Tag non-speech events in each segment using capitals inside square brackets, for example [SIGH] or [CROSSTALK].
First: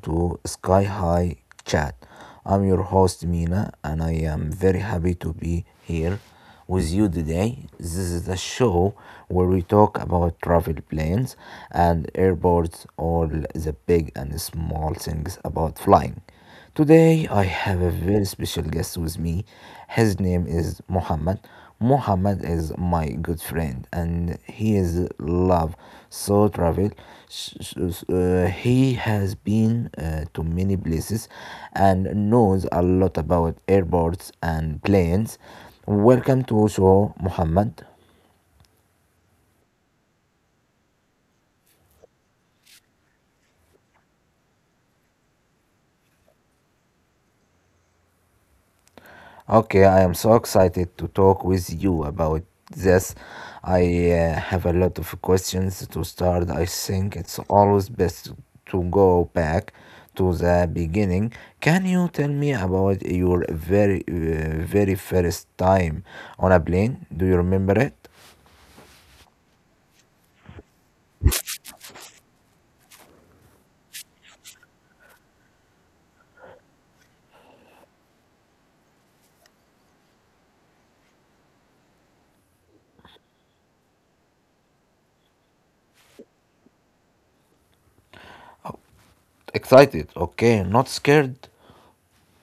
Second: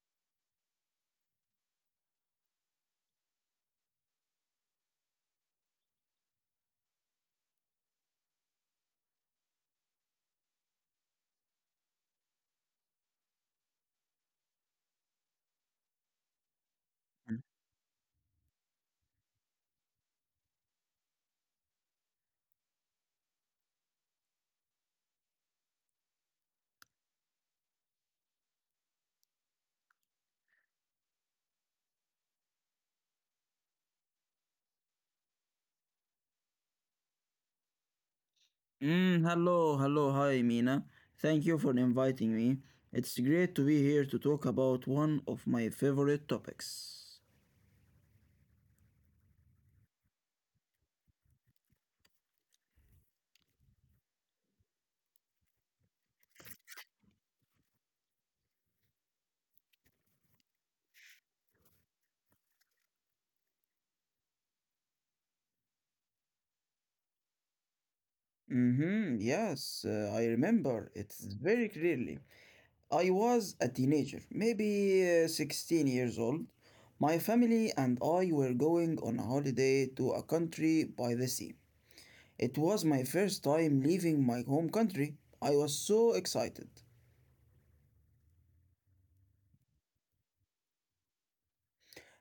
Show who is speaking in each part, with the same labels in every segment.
Speaker 1: to Sky High Chat. I'm your host, Mina, and I am very happy to be here with you today. This is a show where we talk about travel plans and airports, all the big and small things about flying. Today I have a very special guest with me. His name is Muhammad. Muhammad is my good friend and he is love so travel. He has been to many places and knows a lot about airports and planes. Welcome to show Muhammad.
Speaker 2: Hello, hello, hi Mina. Thank you for inviting me. It's great to be here to talk about one of my favorite topics.
Speaker 1: Okay, I am so excited to talk with you about this. I have a lot of questions to start. I think it's always best to go back to the beginning. Can you tell me about your very first time on a plane? Do you remember it?
Speaker 2: Mm-hmm, yes, I remember it very clearly. I was a teenager, maybe 16 years old. My family and I were going on a holiday to a country by the sea. It was my first time leaving my home country. I was so excited.
Speaker 1: Excited, okay, not scared.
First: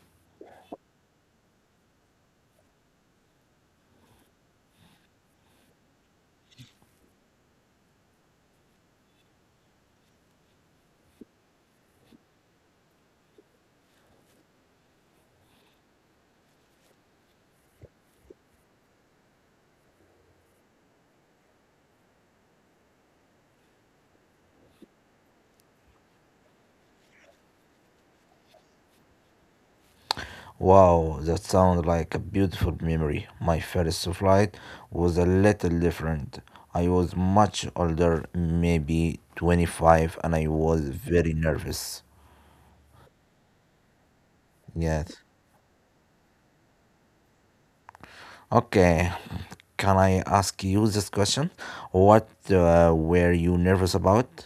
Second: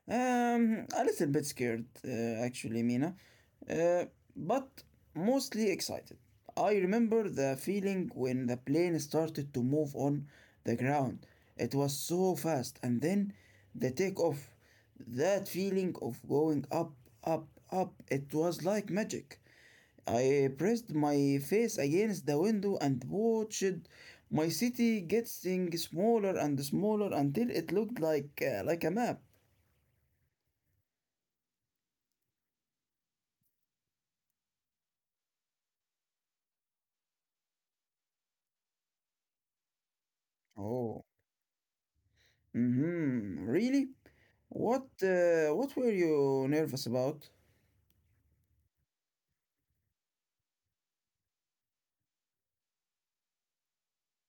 Speaker 2: A little bit scared, actually, Mina, uh, but mostly excited. I remember the feeling when the plane started to move on the ground. It was so fast, and then the takeoff. That feeling of going up, up, up, it was like magic. I pressed my face against the window and watched my city getting smaller and smaller until it looked like a map.
Speaker 1: Wow, that sounds like a beautiful memory. My first flight was a little different. I was much older, maybe 25, and I was
Speaker 2: Oh.
Speaker 1: very nervous.
Speaker 2: Mhm. Really? What
Speaker 1: Yes.
Speaker 2: uh, what were you nervous about?
Speaker 1: Okay, can I ask you this question? What were you nervous about?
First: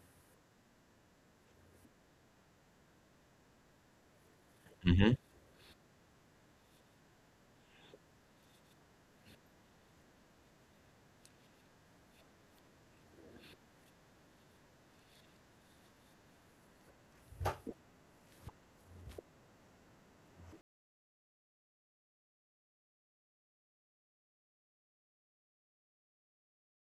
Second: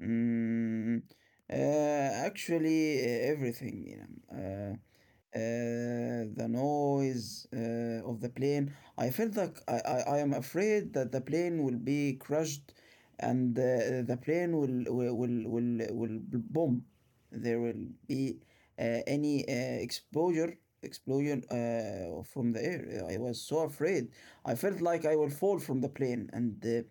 Speaker 2: Mm, actually, everything, you know.
Speaker 1: hmm
Speaker 2: The noise of the plane. I felt like I am afraid that the plane will be crushed and the plane will bomb. There will be any exposure explosion from the air. I was so afraid. I felt like I will fall from the plane and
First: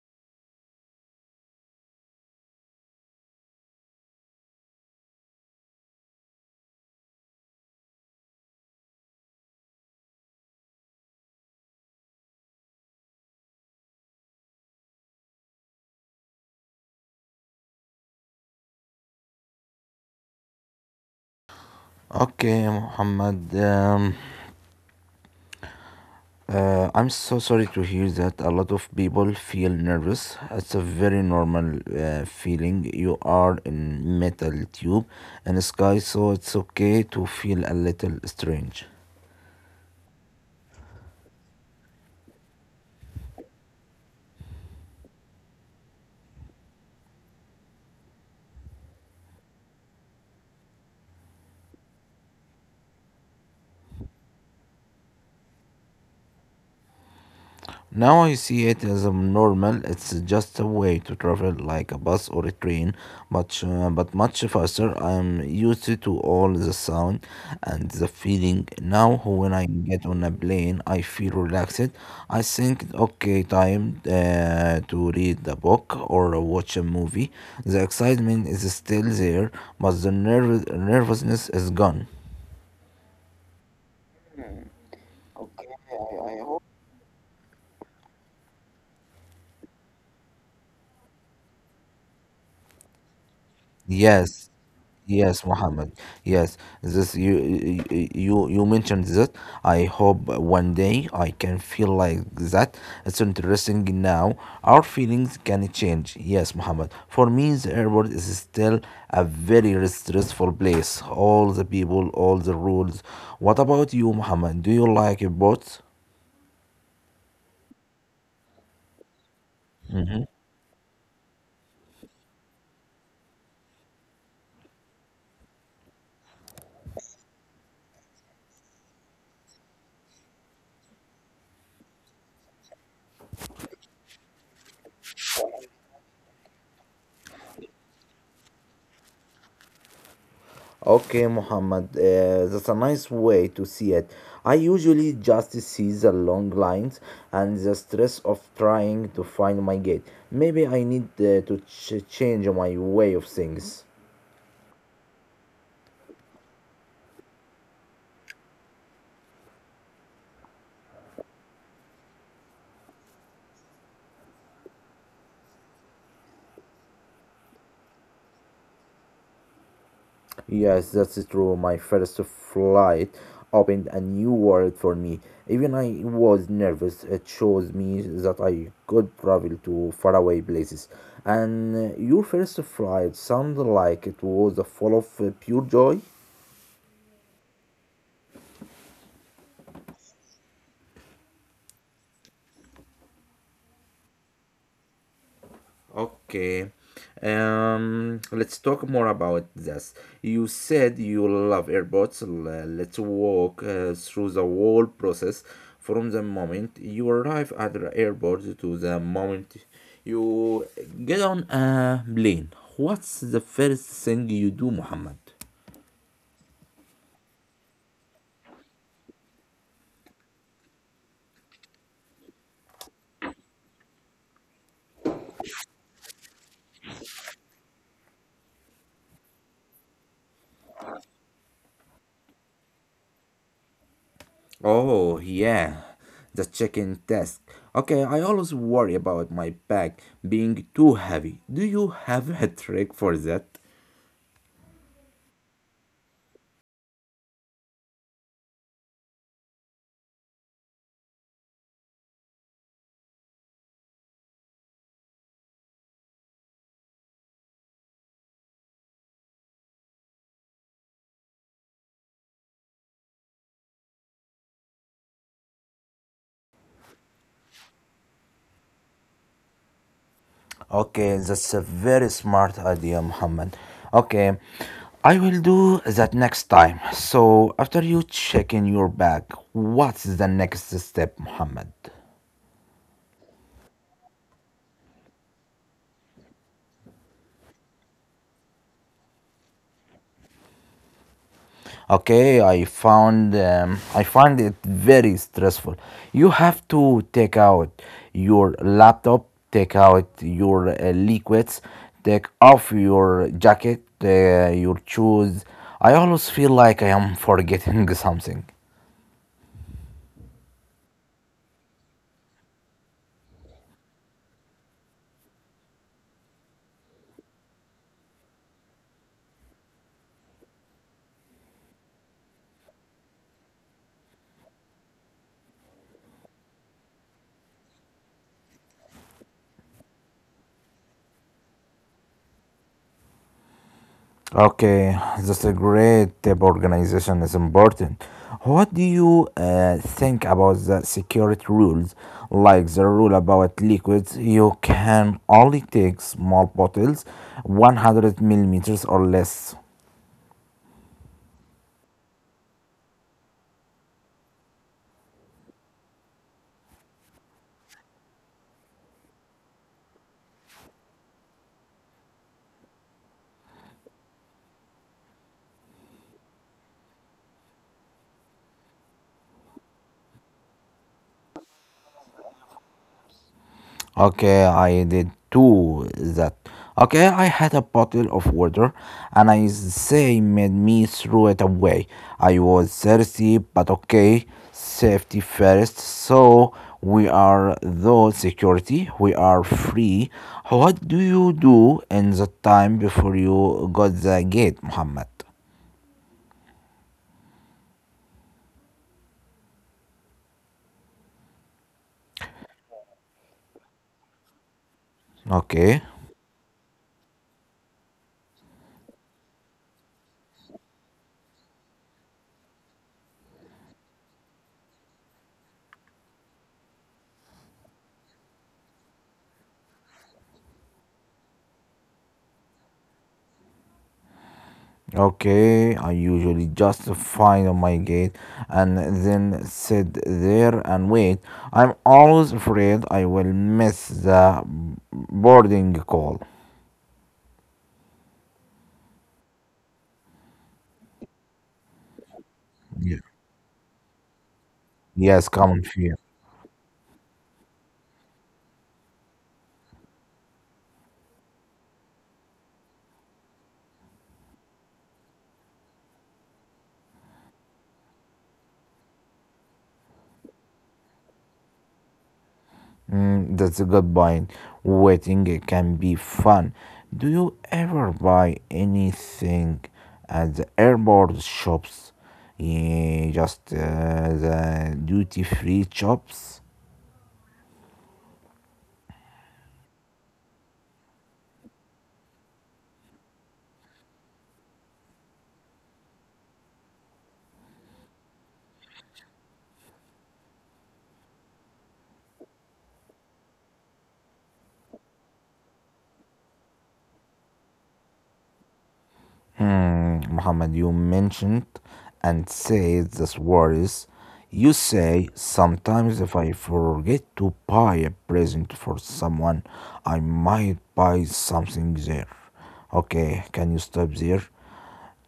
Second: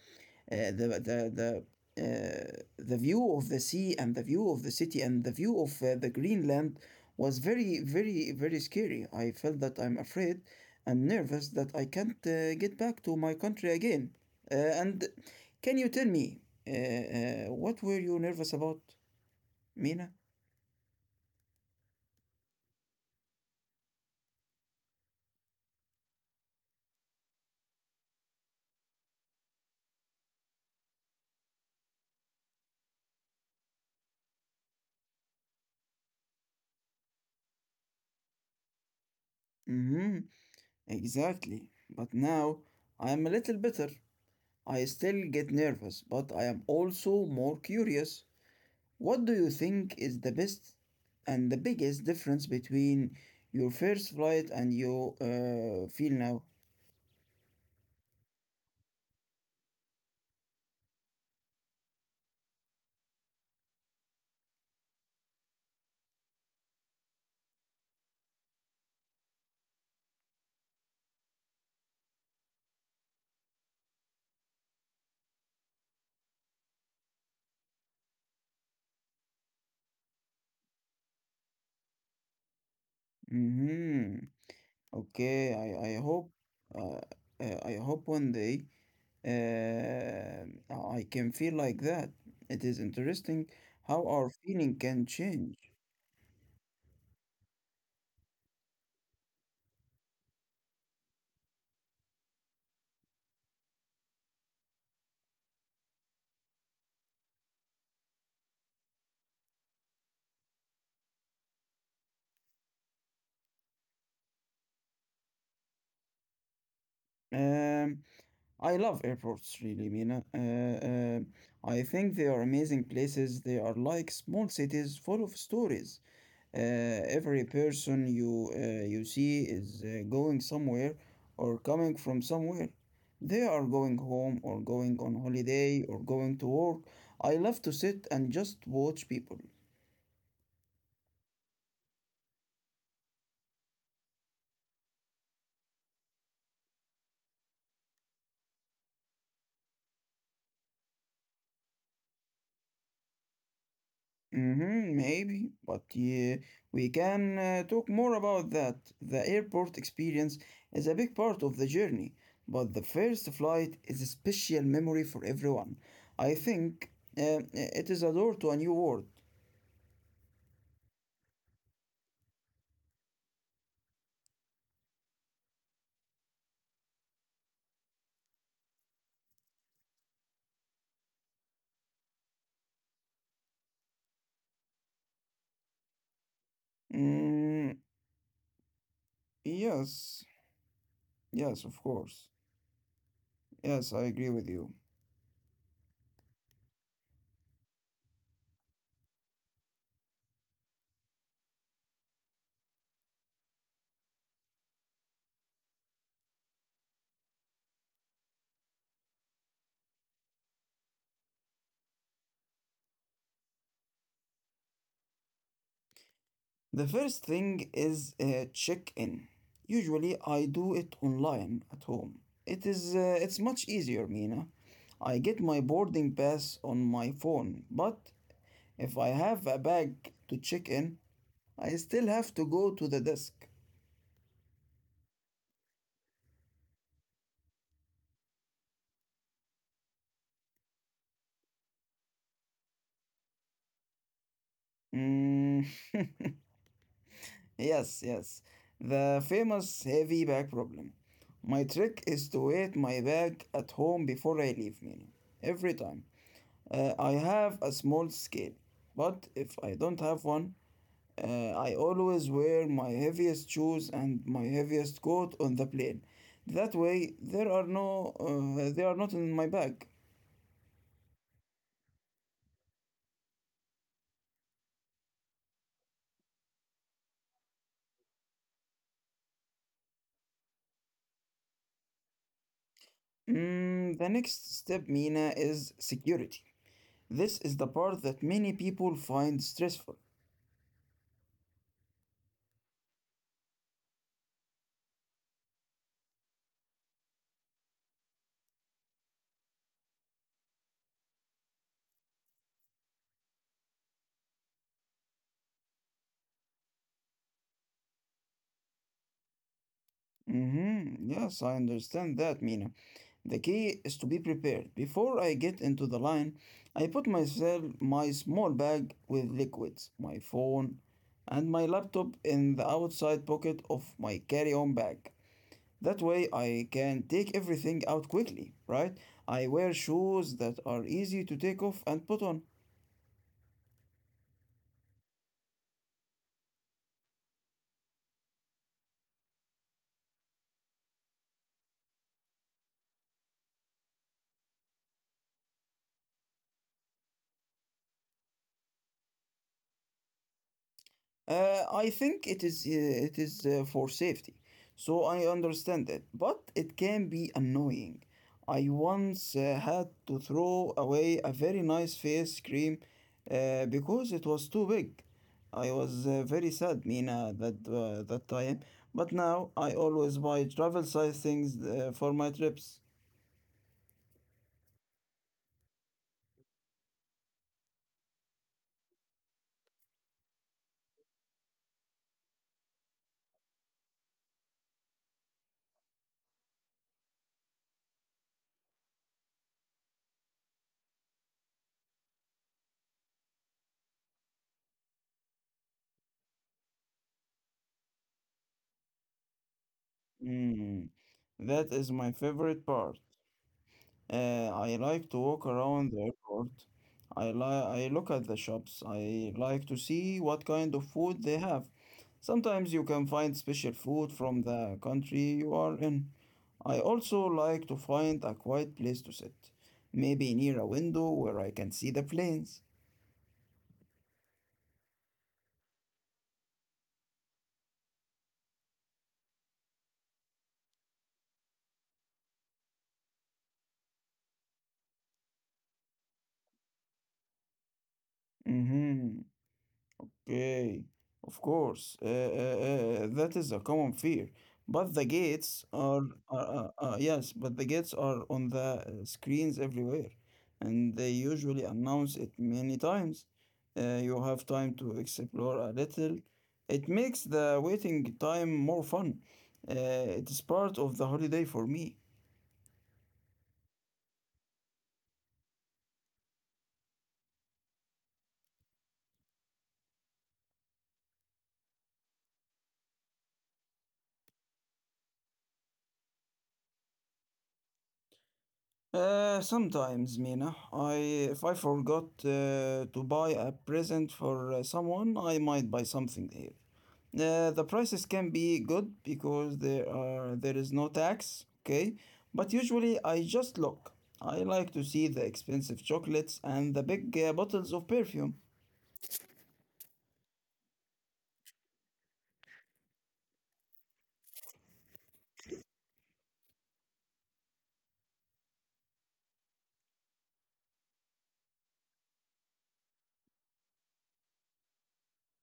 Speaker 2: uh, the the the the view of the sea and the view of the city and the view of the Greenland was very very very scary. I felt that I'm afraid and nervous that I can't get back to my country again. And can you tell me what were you nervous about, Mina?
Speaker 1: Okay, Muhammad. I'm so sorry to hear that a lot of people feel nervous. It's a very normal feeling. You are in metal tube and sky, so it's okay to feel a little strange.
Speaker 2: Mm-hmm. Exactly. But now I am a little better. I still get nervous, but I am also more curious. What do you think is the best and the biggest difference between your first flight and your feel now?
Speaker 1: Now I see it as a normal. It's just a way to travel like a bus or a train, much but much faster. I'm used to all the sound and the feeling. Now when I get on a plane, I feel relaxed. I think, okay, time to read a book or watch a movie. The excitement is still there, but the nervousness is gone.
Speaker 2: Mm-hmm. Okay,
Speaker 1: Okay,
Speaker 2: I
Speaker 1: I,
Speaker 2: hope
Speaker 1: I hope.
Speaker 2: uh, I hope one day I can feel like that. It is interesting how our
Speaker 1: Yes,
Speaker 2: feeling can
Speaker 1: yes,
Speaker 2: change.
Speaker 1: Mohammed. Yes, this you mentioned that. I hope one day I can feel like that. It's interesting now. Our feelings can change. Yes, Mohammed. For me, the airport is still a very stressful place. All the people, all the rules. What about you, Mohammed? Do you like airports?
Speaker 2: Um, I love airports really, Mina. I think they are amazing places. They are like small cities full of stories. Uh, every person you see is going somewhere or coming from somewhere. They are going home or going on holiday or going to work. I love to sit and just watch people.
Speaker 1: Okay, Muhammad, that's a nice way to see it. I usually just see the long lines and the stress of trying to find my gate. Maybe I need to change my way of things.
Speaker 2: Mm-hmm, maybe, but yeah, we can talk more about that. The airport experience is a big part of the journey, but the first flight is a special memory for everyone. I think it is a door to a new world.
Speaker 1: Yes, that's true. My first flight opened a new world for me. Even I was nervous. It shows me that I could travel to faraway places. And your first flight sounded like it was full of pure joy.
Speaker 2: Mm, yes, yes, of course. Yes, I agree with you.
Speaker 1: Okay. Let's talk more about this. You said you love airports. Let's walk through the whole process from the moment you arrive at the airport to the moment you get on a plane. What's the first thing you do, Muhammad?
Speaker 2: The first thing is check-in. Usually, I do it online at home. It's much easier, Mina. I get my boarding pass on my phone, but if I have a bag to check in, I still have to go to the desk.
Speaker 1: Oh, yeah, the check-in desk. Okay, I always worry about my bag being too heavy. Do you have a trick for that?
Speaker 2: Mm, [LAUGHS] yes, yes. The famous heavy bag problem. My trick is to weight my bag at home before I leave, meaning every time. I have a small scale, but if I don't have one, I always wear my heaviest shoes and my heaviest coat on the plane. That way, there are no, they are not in my bag.
Speaker 1: Okay, that's a very smart idea, Muhammad. Okay, I will do that next time. So, after you check in your bag, what's the next step, Muhammad?
Speaker 2: Mm, the next step, Mina, is security. This is the part that many people find stressful.
Speaker 1: Okay, I found I find it very stressful. You have to take out your laptop, take out your liquids, take off your jacket, your shoes. I always feel like I am forgetting [LAUGHS] something.
Speaker 2: Mm-hmm. Yes, I understand that, Mina. The key is to be prepared. Before I get into the line, I put myself my small bag with liquids, my phone, and my laptop in the outside pocket of my carry-on bag. That way I can take everything out quickly, right? I wear shoes that are easy to take off and put on.
Speaker 1: Okay, that's a great tip. Organization is important. What do you think about the security rules, like the rule about liquids? You can only take small bottles, 100 milliliters or less.
Speaker 2: I think it is for safety, so I understand it, but it can be annoying. I once had to throw away a very nice face cream because it was too big. I was very sad, Mina, that time. But now I always buy travel size things for my trips.
Speaker 1: Okay, I did too that. Okay, I had a bottle of water and I say made me throw it away. I was thirsty, but okay, safety first. So we are though security, we are free. What do you do in the time before you got the gate, Muhammad?
Speaker 2: Mm, that is my favorite part. I like to walk around the airport. I
Speaker 1: Okay.
Speaker 2: look at the shops. I like to see what kind of food they have. Sometimes you can find special food from the country you are in. I also like to find a quiet place to sit, maybe near a window where I can see the planes.
Speaker 1: Okay, I usually just find on my gate and then sit there and wait. I'm always afraid I will miss the boarding call.
Speaker 2: Mm-hmm. Okay, of course, that
Speaker 1: Yeah.
Speaker 2: is a common fear. But the gates
Speaker 1: Yes, common fear.
Speaker 2: are yes, but the gates are on the screens everywhere, and they usually announce it many times. You have time to explore a little. It makes the waiting time more fun. Uh, it is part of the holiday for me.
Speaker 1: Mm, that's a good point. Waiting can be fun. Do you ever buy anything at the airport shops? Yeah, just the duty free shops?
Speaker 2: Sometimes, Mina, I if I forgot to buy a present for someone, I might buy something here. The prices can be good because there is no tax, okay? But usually I just look. I like to see the expensive chocolates and the big bottles of perfume.
Speaker 1: Hmm, Muhammad, you mentioned and said this words. You say sometimes if I forget to buy a present for someone, I might buy something there. Okay, can you stop there?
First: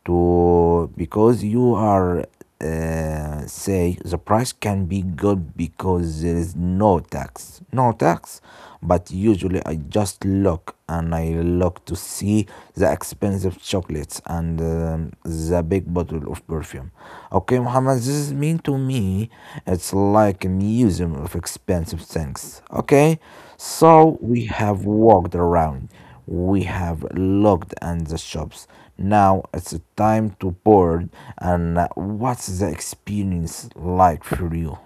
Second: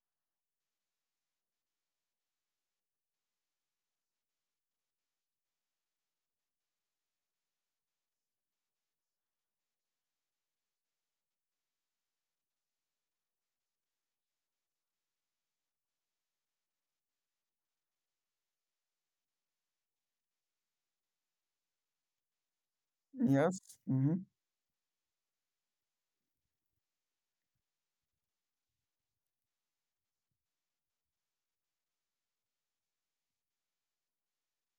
Speaker 1: To because you are say the price can be good because there is no tax but usually I just look and I look to see the expensive chocolates and the big bottle of perfume. Okay, Muhammad, this is mean to me. It's like a museum of expensive things. Okay,
Speaker 2: Yes.
Speaker 1: so
Speaker 2: Hmm.
Speaker 1: we have walked around, we have looked at the shops. Now it's time to board. And what's the experience like for you?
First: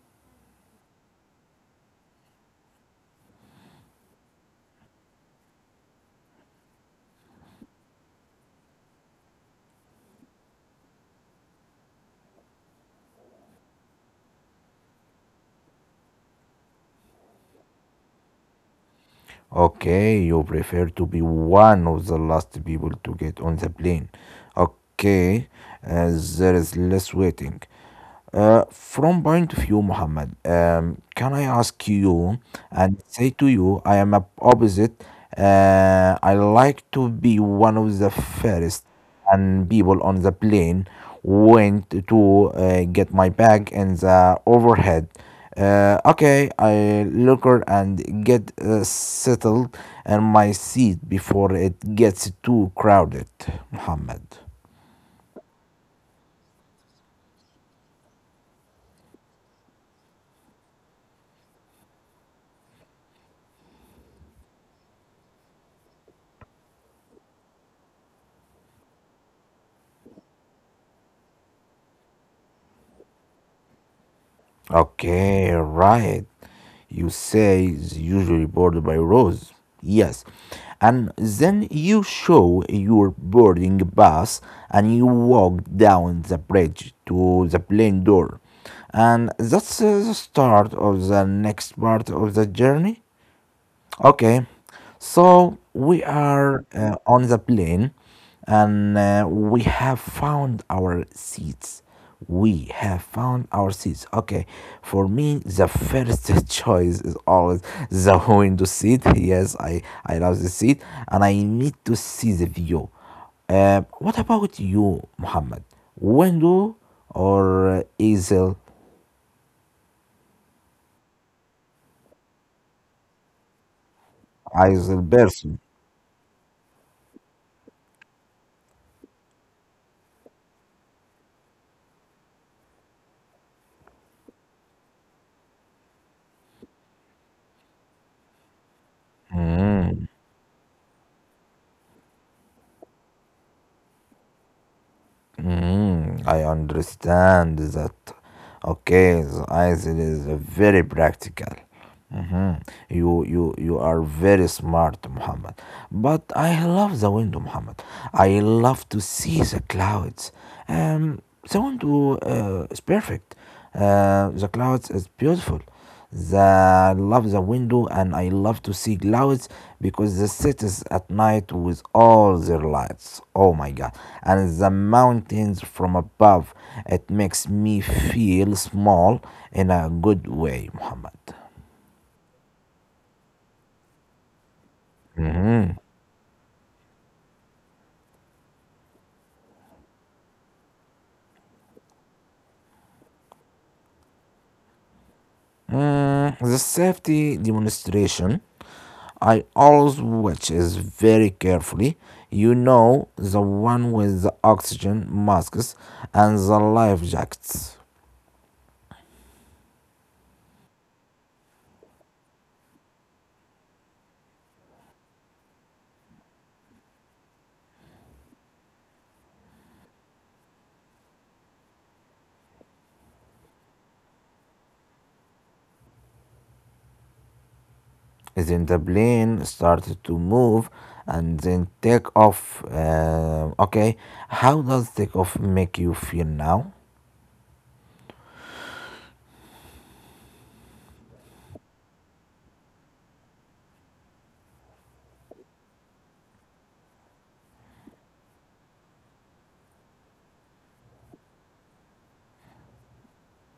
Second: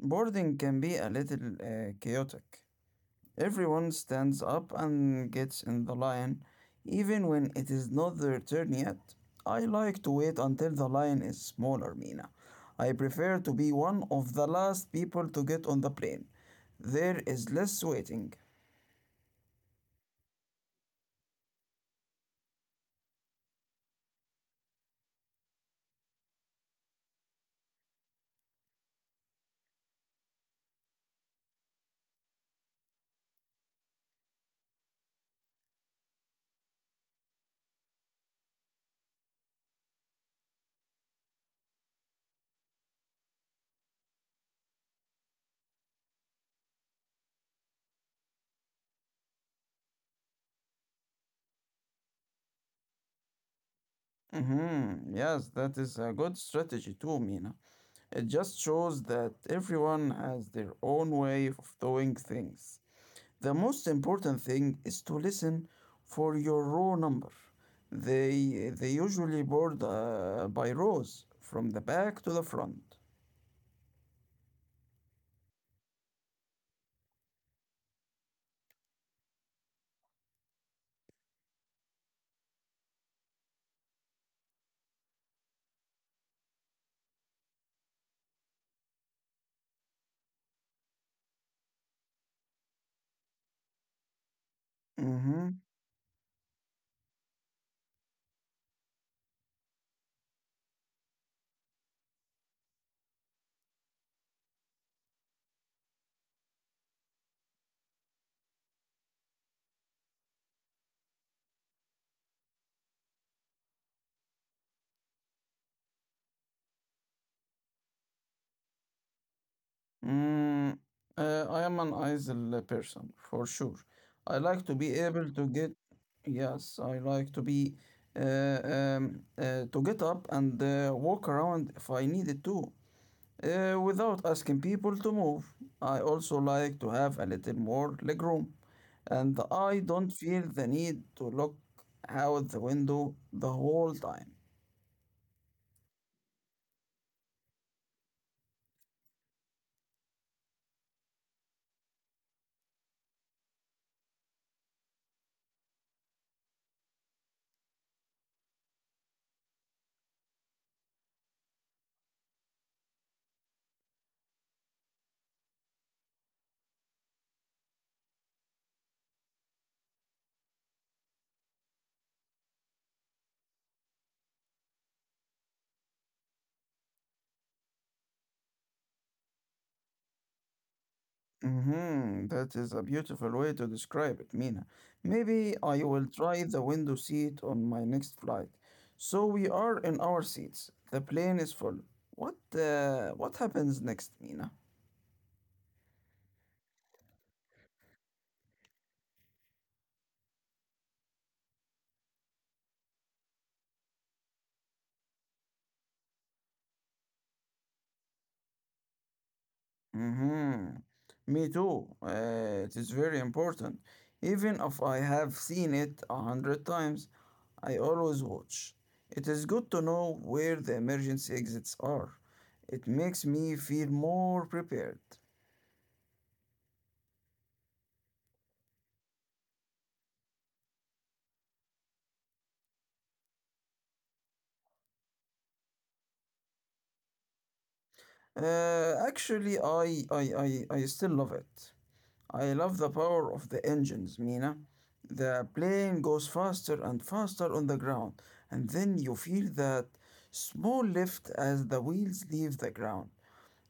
Speaker 2: Boarding can be a little chaotic. Everyone stands up and gets in the line, even when it is not their turn yet. I like to wait until the line is smaller, Mina. I prefer to be one of the last people to get on the plane. There is less waiting.
Speaker 1: Okay, you prefer to be one of the last people to get on the plane. Okay, there is less waiting. From point of view, Muhammad, can I ask you and say to you, I am a opposite. I like to be one of the first and people on the plane went to get my bag in the overhead. Okay, I look and get settled in my seat before it gets too crowded, Muhammad.
Speaker 2: Mm-hmm. Yes, that is a good strategy too, Mina. It just shows that everyone has their own way of doing things. The most important thing is to listen for your row number. They usually board by rows from the back to the front.
Speaker 1: Okay, right. You say it's usually bordered by rows. Yes. And then you show your boarding pass and you walk down the bridge to the plane door. And that's the start of the next part of the journey. Okay,
Speaker 2: Mm-hmm.
Speaker 1: so we are on the plane and we have found our seats. We have found our seats. Okay, for me, the first [LAUGHS] choice is always the window seat. Yes, I love the seat and I need to see the view. What about you, Muhammad? Window or easel,
Speaker 2: Mm, I am an idle person for sure. I like to be
Speaker 1: easel
Speaker 2: able to
Speaker 1: person?
Speaker 2: get, yes, I like to be to get up and walk around if I needed to, without asking people to move. I also like to have a little more legroom, and I don't feel the need to look out the window the whole time.
Speaker 1: Mm, I understand that. Okay, the ice is very practical. Mhm. You are very smart, Muhammad. But I love the window, Muhammad. I love to see the clouds. Um, the window is perfect. The clouds is beautiful. The I love the window and I love to see clouds because the cities at night with all their lights. Oh my God! And the mountains from above. It makes me feel small in a good way, Muhammad.
Speaker 2: Mhm, that is a beautiful way to describe it, Mina. Maybe
Speaker 1: Mhm.
Speaker 2: I will try the window seat on my next flight. So we are in our seats. The plane is full. What happens next, Mina?
Speaker 1: Mm, the safety demonstration I always watch is very carefully. You know, the one with the oxygen masks and the life jackets.
Speaker 2: Mm-hmm. Me too. It is very important. Even if I have seen it a hundred times, I always watch. It is good to know where the emergency exits are. It makes me feel more prepared.
Speaker 1: Then the plane started to move and then take off. Okay, how does take off make you feel now?
Speaker 2: Actually, I still love it. I love the power of the engines, Mina. The plane goes faster and faster on the ground, and then you feel that small lift as the wheels leave the ground.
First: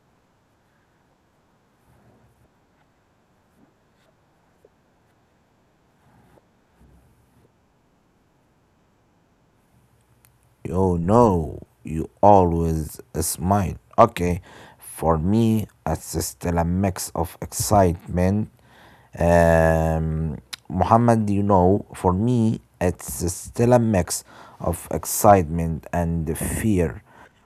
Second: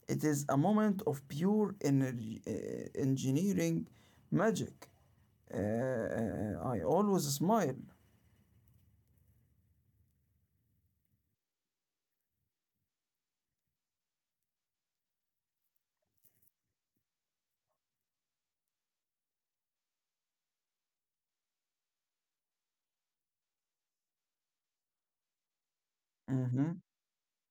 Speaker 2: It is a moment of pure energy, engineering magic. Uh, I always smile.
Speaker 1: Oh no, you always smile. Okay, for me, it's still a mix of excitement. Um, Muhammad, you know, for me, it's still a mix of excitement and
Speaker 2: Mm-hmm.
Speaker 1: fear.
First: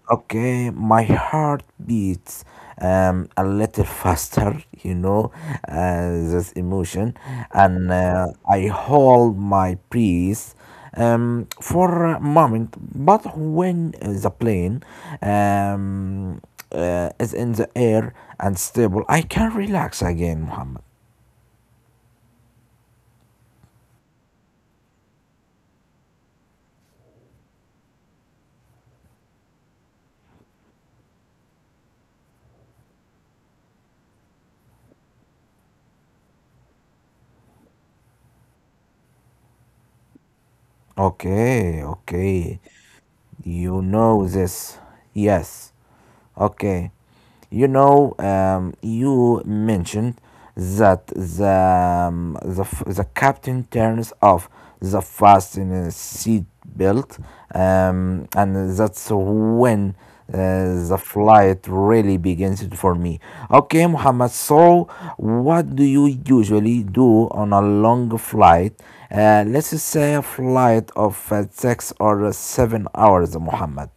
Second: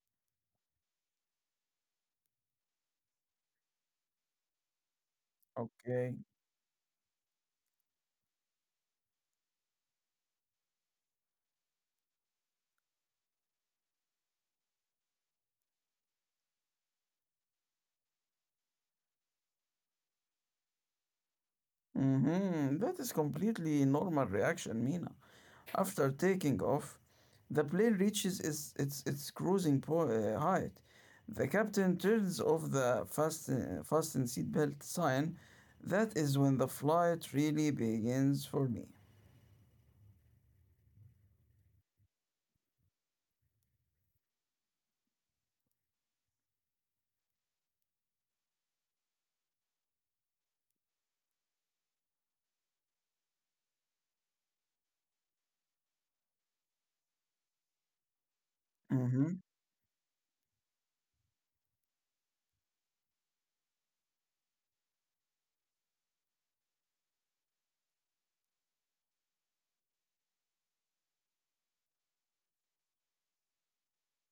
Speaker 1: Okay, my heart beats a little faster, you know,
Speaker 2: Okay.
Speaker 1: this emotion, and I hold my breath for a moment. But when the plane um, is in the air and stable, I can relax again, Muhammad.
Speaker 2: Mm-hmm. That is completely normal reaction, Mina. After taking off, the plane reaches its cruising height. The captain turns off the fasten seatbelt sign. That is when the flight really begins for me.
Speaker 1: Okay, okay. You know this. Yes. Okay. You know, you mentioned that the captain turns off the fasten seat belt,
Speaker 2: Hmm.
Speaker 1: and that's when the flight really begins for me. Okay, Muhammad, so what do you usually do on a long flight? Let's say a flight of 6 or 7 hours, Muhammad.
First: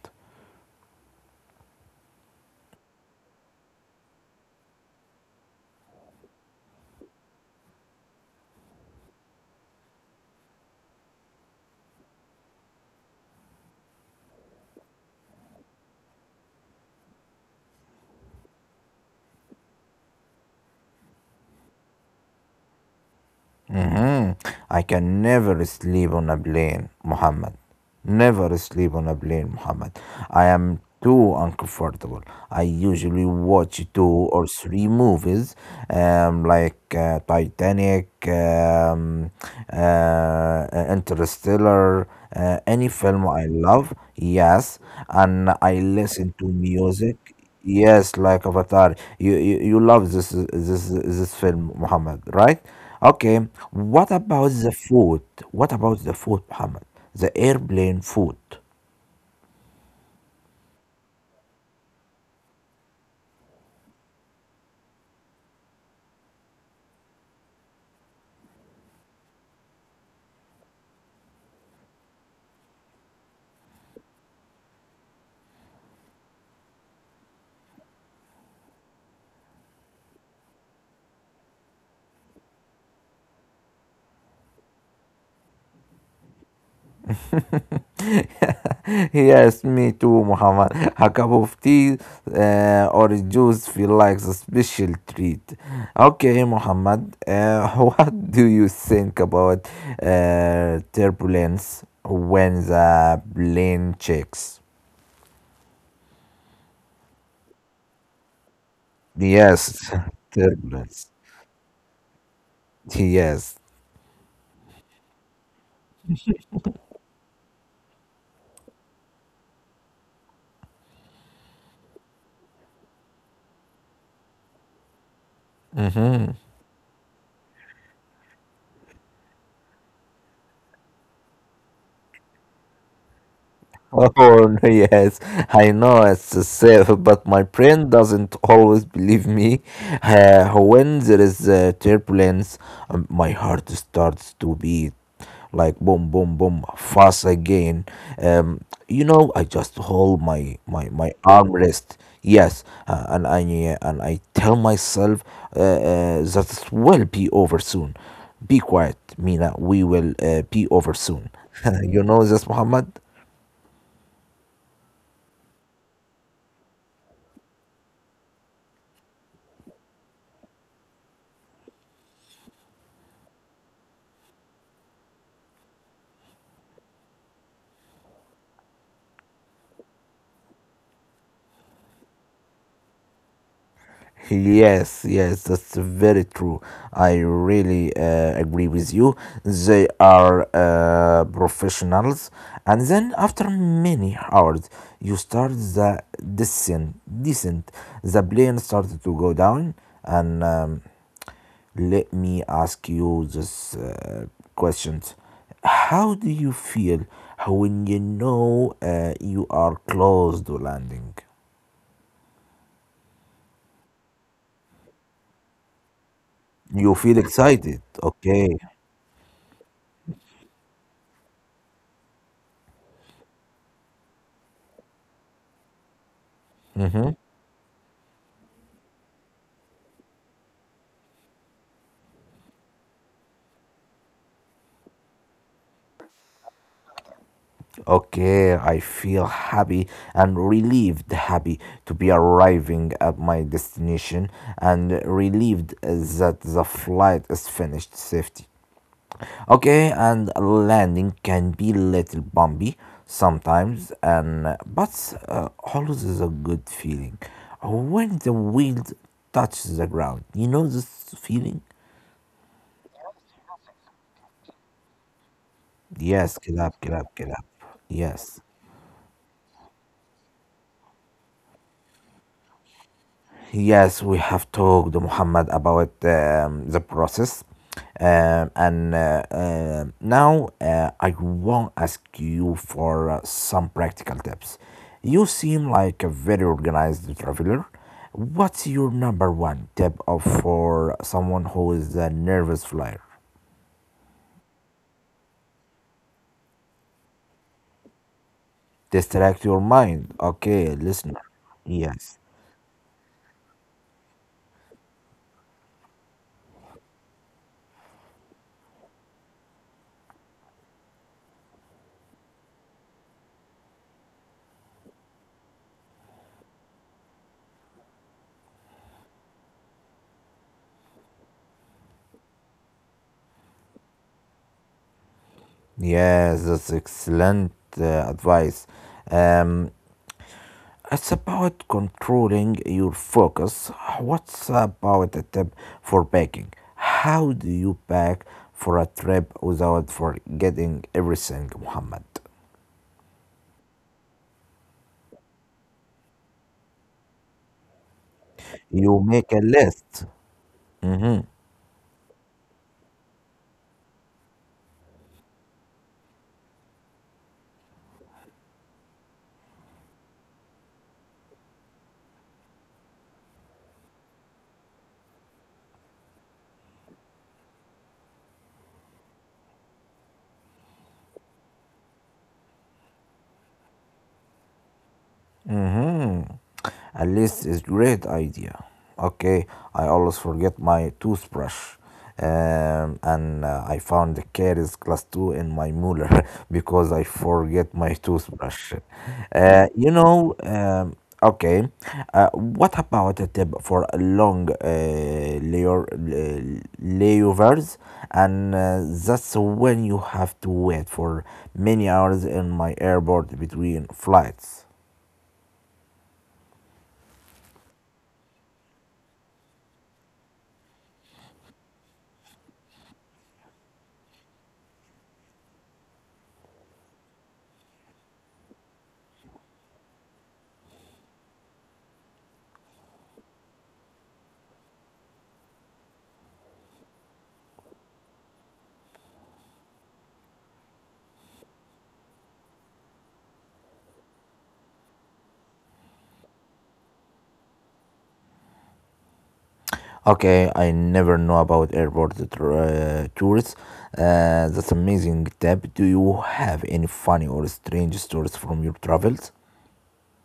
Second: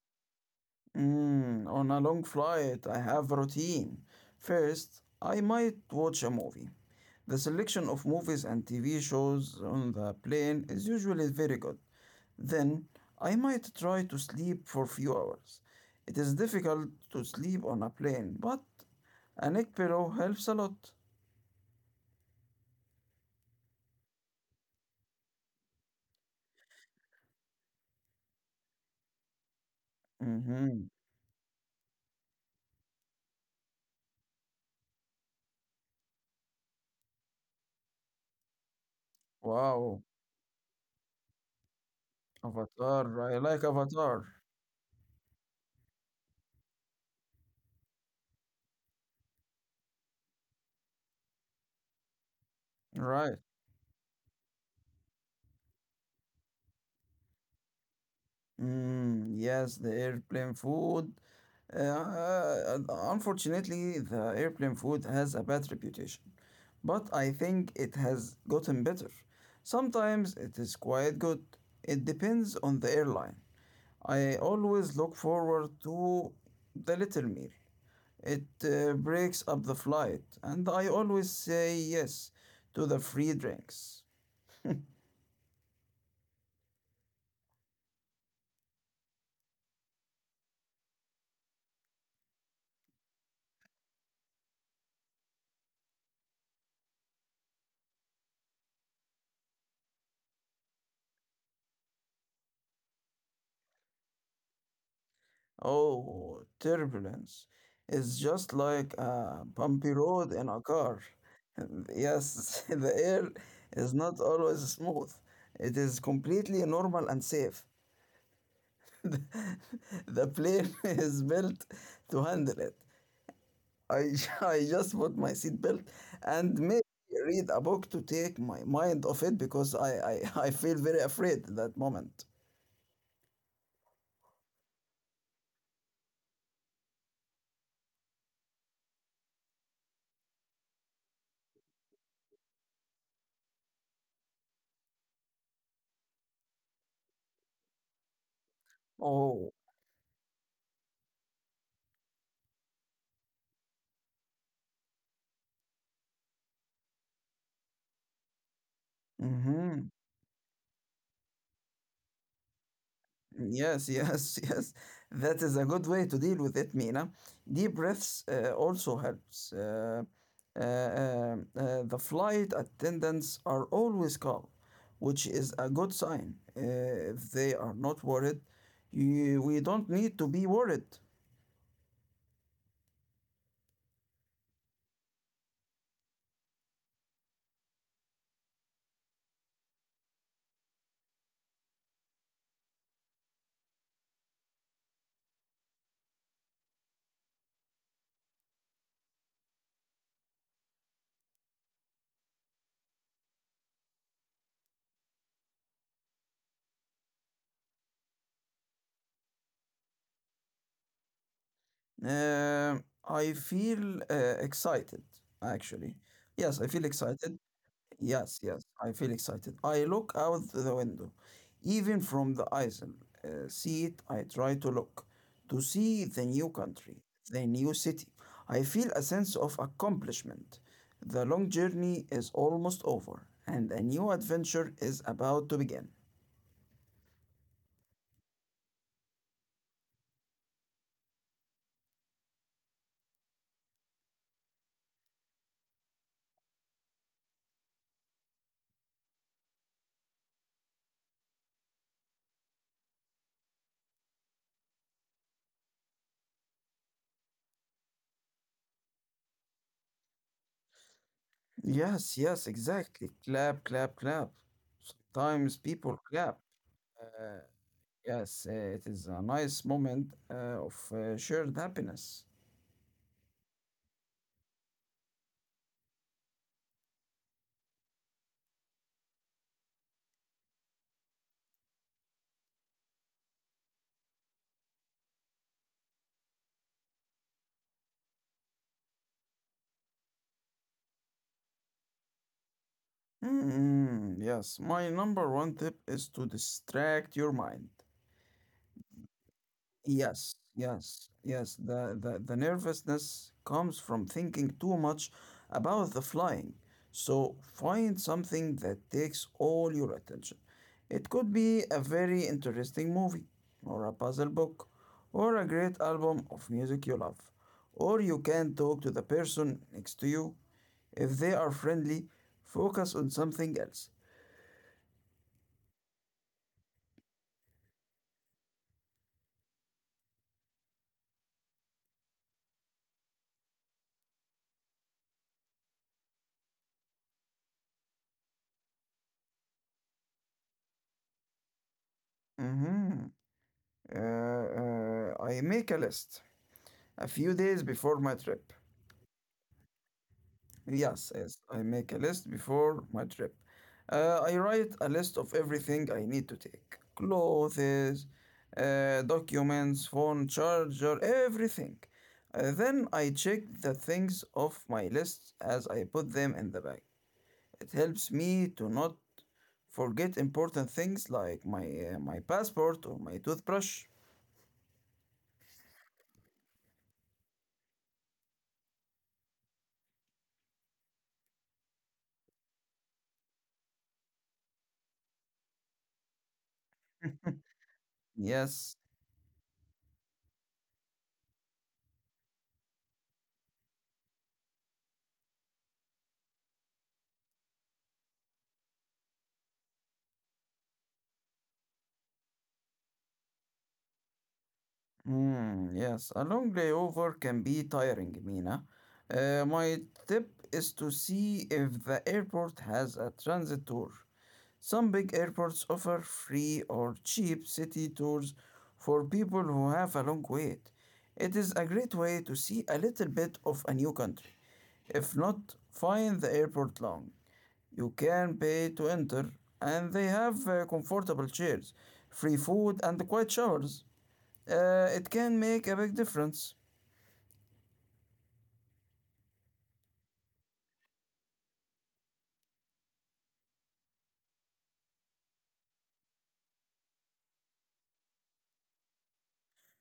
Speaker 2: Mm, on a long flight, I have routine. First, I might watch a movie. The selection of movies and TV shows on the plane is usually very good. Then I might try to sleep for few hours. It is difficult to sleep on a plane, but a neck pillow helps a lot.
Speaker 1: Mhm. I can never sleep on a plane, Muhammad. Never sleep on a plane, Muhammad. I am
Speaker 2: Mm-hmm.
Speaker 1: too uncomfortable. I usually watch two or three movies, like Titanic,
Speaker 2: Wow.
Speaker 1: Interstellar, any film I
Speaker 2: Avatar. I
Speaker 1: love,
Speaker 2: like Avatar.
Speaker 1: yes, and I listen to music. Yes, like Avatar. You love this this this film, Muhammad, right? Okay.
Speaker 2: Right.
Speaker 1: What about the food? What about the food, Muhammad? The airplane food.
Speaker 2: Mm, yes, the airplane food. Uh, Unfortunately, the airplane food has a bad reputation, but I think it has gotten better. Sometimes it is quite good. It depends on the airline. I always look forward to the little meal. It breaks up the flight, and I always say yes to the free drinks.
Speaker 1: [LAUGHS] Yes, me too, Muhammad. A cup of tea or juice feel like a special treat. Okay, Muhammad. [LAUGHS] What do you think about uh, turbulence when the plane checks?
Speaker 2: Oh, turbulence is just like a bumpy
Speaker 1: Yes,
Speaker 2: road
Speaker 1: [LAUGHS]
Speaker 2: in a car. [LAUGHS]
Speaker 1: turbulence.
Speaker 2: Yes, [LAUGHS] the
Speaker 1: [LAUGHS]
Speaker 2: air
Speaker 1: Yes.
Speaker 2: is not always smooth. It is completely normal and safe. [LAUGHS] The plane [LAUGHS] is built to handle it. I, [LAUGHS] I just put my seatbelt
Speaker 1: hmm
Speaker 2: and maybe read a book to take my mind off it because [LAUGHS] I feel very afraid at that moment.
Speaker 1: Oh, [LAUGHS] yes, I know it's safe, but my brain doesn't always believe me. When there is turbulence, my heart starts to beat like boom, boom, boom, fast again. Um,
Speaker 2: Oh.
Speaker 1: you know, I just hold my my armrest. Yes, and I tell myself that it will be over soon. Be quiet, Mina.
Speaker 2: Mm-hmm.
Speaker 1: We will be over soon. [LAUGHS] You know this, Muhammad.
Speaker 2: Yes, yes, [LAUGHS] yes. That is a good way to deal with it, Mina. Deep breaths also helps. The flight attendants are always calm, which is a good sign. If they are not worried, we don't need to be worried.
Speaker 1: Yes, yes, that's very true. I really agree with you. They are professionals, and then after many hours, you start the descent. Descent. The plane started to go down, and let me ask you this question: How do you feel when you know you are close to landing?
Speaker 2: Uh, I feel excited, actually. Yes,
Speaker 1: You
Speaker 2: I feel
Speaker 1: feel
Speaker 2: excited.
Speaker 1: excited, okay?
Speaker 2: Yes, yes, I feel excited. I look out the window, even from the aisle seat. I try to look to see the new
Speaker 1: Mm-hmm.
Speaker 2: country, the new city. I feel a sense of accomplishment. The long journey is almost over, and a new adventure is about to begin.
Speaker 1: Okay, I feel happy and relieved, happy to be arriving at my destination and relieved that the flight is finished safely. Okay, and landing can be little bumpy sometimes and but always is a good feeling when the wheel touches the ground. You know this feeling?
Speaker 2: Yes, yes, exactly. Clap, clap, clap. Sometimes
Speaker 1: Yes,
Speaker 2: people
Speaker 1: clap,
Speaker 2: clap.
Speaker 1: clap, clap.
Speaker 2: Uh,
Speaker 1: Yes.
Speaker 2: yes, it is a nice moment of shared happiness.
Speaker 1: Yes, we have talked, Muhammad, about the process. And Now I want to ask you for some practical tips. You seem like a very organized traveler. What's your number one tip of for someone who is a nervous flyer?
Speaker 2: Yes, my number one tip is to distract your mind.
Speaker 1: Distract your mind. Okay,
Speaker 2: Yes,
Speaker 1: listener.
Speaker 2: yes,
Speaker 1: Yes.
Speaker 2: yes. The nervousness comes from thinking too much about the flying. So find something that takes all your attention. It could be a very interesting movie, or a puzzle book, or a great album of music you love. Or you can talk to the person next to you. If they are friendly, focus on something else.
Speaker 1: Yes, that's excellent advice. Um, It's about controlling your focus. What's about a tip for packing? How do you pack for a trip without forgetting everything, Muhammad?
Speaker 2: Mm-hmm. I make a list a few days before my trip.
Speaker 1: You make a list.
Speaker 2: Yes, yes, I make a list before my trip. I write a list of everything I need to take clothes, documents, phone charger, everything. Then I check the things off my list as I put them in the bag. It helps me to not forget important things like my passport or my toothbrush.
Speaker 1: Hmm, at least it's great idea. Okay, I always forget my toothbrush. And I found the caries class 2 in my Mueller [LAUGHS] because I forget
Speaker 2: [LAUGHS]
Speaker 1: my
Speaker 2: Yes.
Speaker 1: toothbrush. Uh, you know, um, okay, what about a tip for a long layovers? And That's when you have to wait for many hours in my airport between flights.
Speaker 2: Yes, a long layover can be tiring, Mina. My tip is to see if the airport has a transit tour. Some big airports offer free or cheap city tours for people who have a long wait. It is a great way to see a little bit of a new country. If not, find the airport long. You can pay to enter, and they have comfortable chairs, free food, and quiet showers. It can make a big difference.
Speaker 1: Okay, I never know about tours. That's amazing tip. Do you have any funny or strange stories from your travels?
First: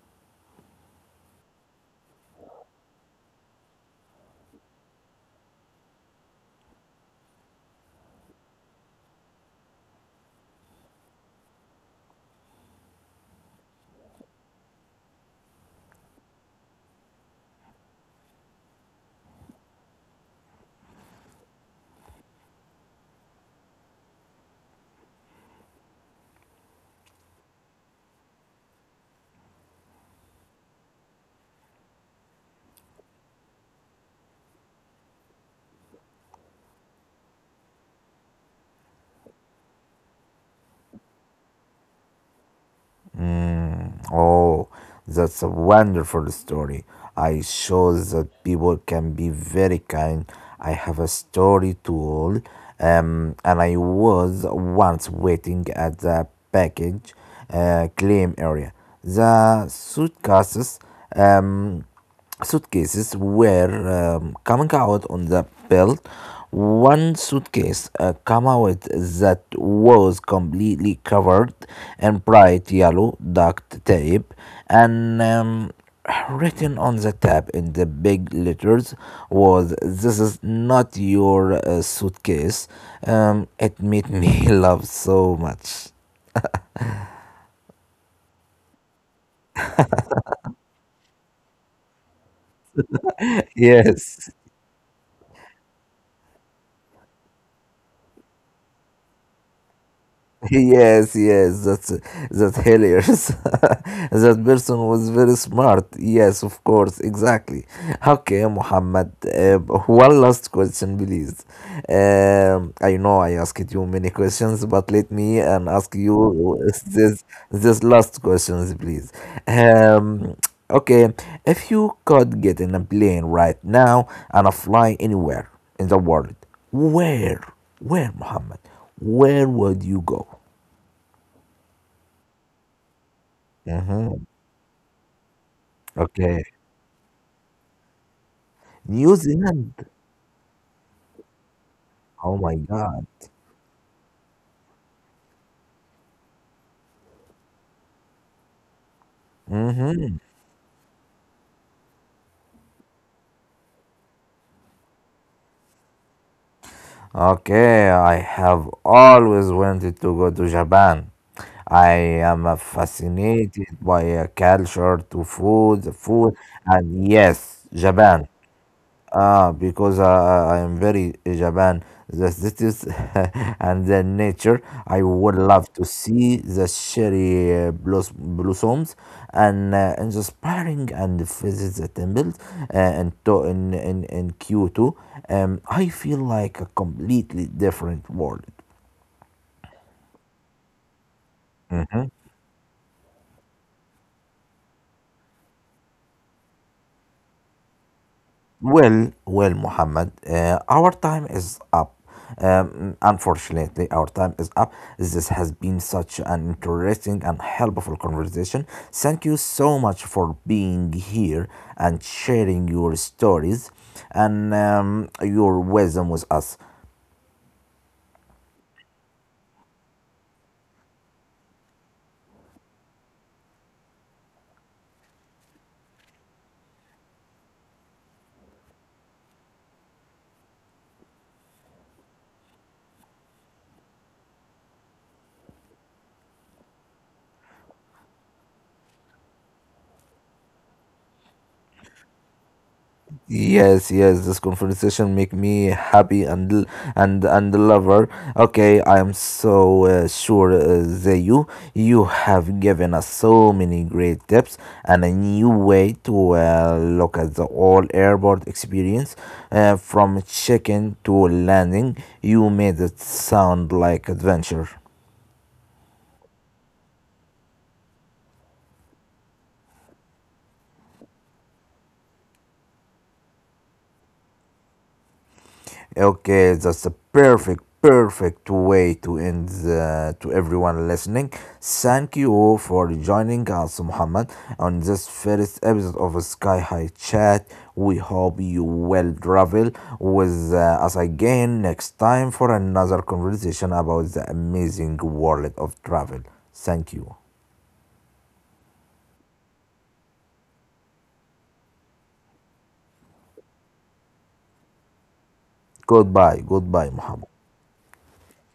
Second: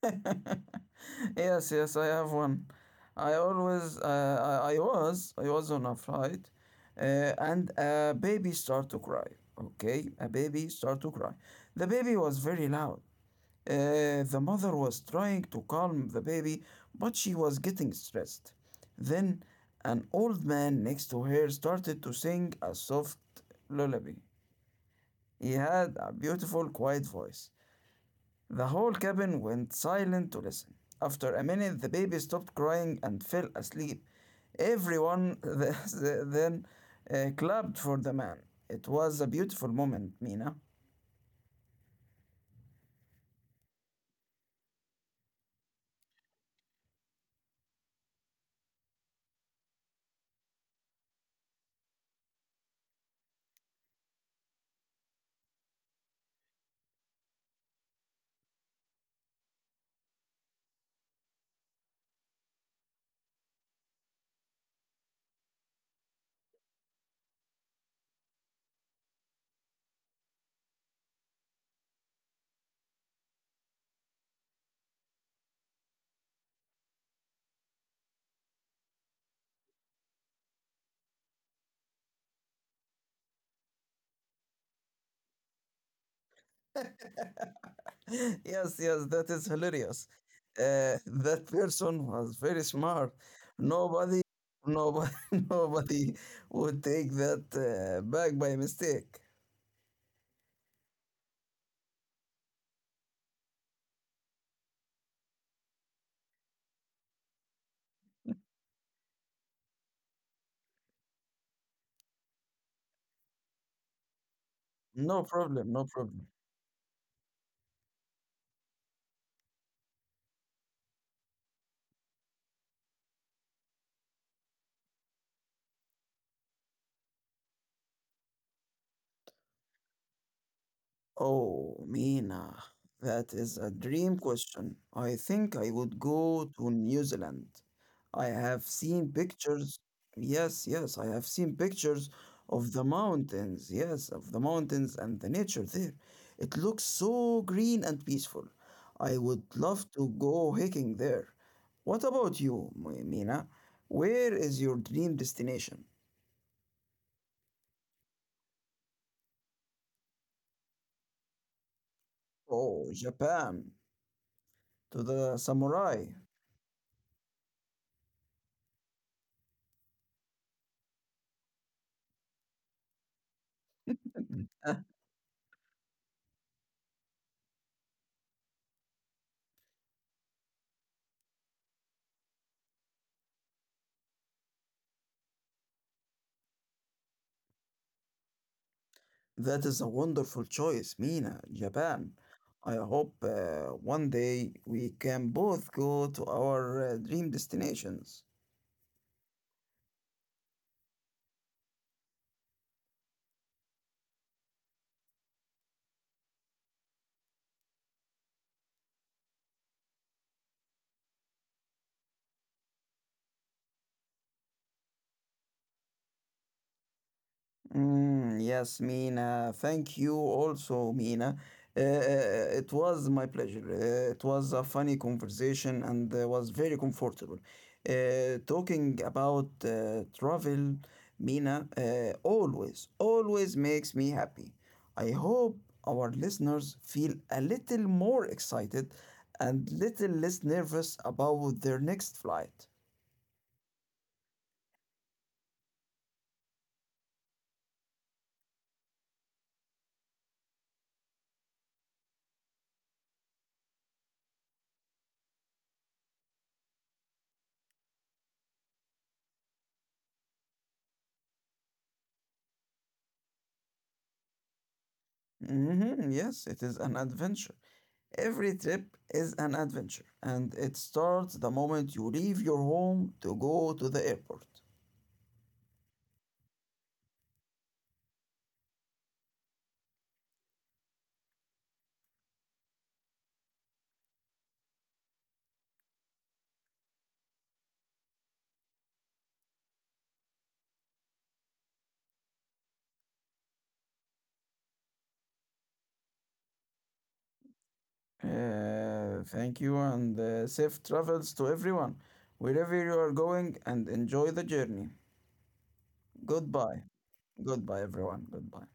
Speaker 2: [LAUGHS] Yes, yes, I have one. I always, I was on a flight, and a baby start to cry. Okay, a baby start to cry. The baby was very loud. The mother was trying to calm the baby, but she was getting stressed. Then an old man next to her started to sing a soft lullaby. He had a beautiful, quiet voice. The whole cabin went silent to listen. After a minute, the baby stopped crying and fell asleep. Everyone [LAUGHS] then clapped for the man. It was a beautiful moment, Mina.
Speaker 1: Mm, oh, that's a wonderful story. I shows that people can be very kind. I have a story to all. And I was once waiting at the package claim area. The suitcases. Um, Suitcases were coming out on the belt. One suitcase came out that was completely covered in bright yellow duct tape and written on the tab in the big letters was this is not your suitcase. It made me [LAUGHS] laugh so much.
Speaker 2: [LAUGHS] Yes, yes, that is hilarious. [LAUGHS] That person was very smart. Nobody,
Speaker 1: Yes.
Speaker 2: nobody, [LAUGHS] nobody would take that back by mistake.
Speaker 1: Yes, yes, that's hilarious. [LAUGHS] That person was very smart. Yes, of course, exactly. Okay, Muhammad. One last question, please. I know I asked you many questions, but let
Speaker 2: No
Speaker 1: me
Speaker 2: problem,
Speaker 1: and
Speaker 2: no
Speaker 1: ask
Speaker 2: problem.
Speaker 1: you this this last questions, please. Um, okay, If you could get in a plane right now and fly anywhere in the world, where, where, Muhammad? Where would you go?
Speaker 2: Oh, Mina, that is a dream
Speaker 1: Mm-hmm.
Speaker 2: question. I think I would
Speaker 1: Okay.
Speaker 2: go to New Zealand. I have
Speaker 1: New
Speaker 2: seen
Speaker 1: Zealand.
Speaker 2: pictures. Yes, yes, I have seen pictures
Speaker 1: Oh my
Speaker 2: of the
Speaker 1: God.
Speaker 2: mountains. Yes, of the mountains and the nature there. It looks so green and peaceful. I would love to
Speaker 1: Mm-hmm.
Speaker 2: go hiking there. What about you, Mina? Where is your dream destination?
Speaker 1: Okay, I have always wanted to go to Japan. I am
Speaker 2: Oh,
Speaker 1: fascinated
Speaker 2: Japan,
Speaker 1: by culture,
Speaker 2: to
Speaker 1: to
Speaker 2: the
Speaker 1: food,
Speaker 2: samurai.
Speaker 1: food, and yes, Japan. Ah, because I am very Japan, the cities [LAUGHS] and the nature. I would love to see the cherry blossoms and the inspiring and visit the temples and to in Kyoto. I feel like a completely different world.
Speaker 2: That is a wonderful choice, Mina, Japan. I hope one day we can both go to our dream destinations.
Speaker 1: Well, well, Muhammad, our time is up. Unfortunately, our time is up. This has been such an interesting and helpful conversation. Thank you so much for being here and sharing your stories and your wisdom with us.
Speaker 2: Yes, Mina. Thank you also, Mina. It was my pleasure. It was a funny conversation and was very comfortable. Talking about travel, Mina, always makes me happy. I hope our listeners feel a little more excited and little less nervous about their next flight.
Speaker 1: Yes, yes, this conversation make me happy and and the lover. Okay, I am so sure that you have given us so many great tips and a new way to look at the all airport experience, from check-in to landing. You made it sound like adventure.
Speaker 2: Mhm, yes, it is an adventure. Every trip is an adventure, and it starts the moment you leave your home to go to the airport.
Speaker 1: Okay, that's a perfect, perfect way to end the, to everyone listening. Thank you for joining us, Muhammad, on this first episode of Sky High Chat. We hope you will travel with us again next time for another conversation about the amazing world of travel. Thank you.
Speaker 2: Thank you, and safe travels to everyone, wherever you are going, and enjoy the journey.
Speaker 1: Goodbye,
Speaker 2: Goodbye.
Speaker 1: goodbye, Muhammad.
Speaker 2: Goodbye, everyone. Goodbye.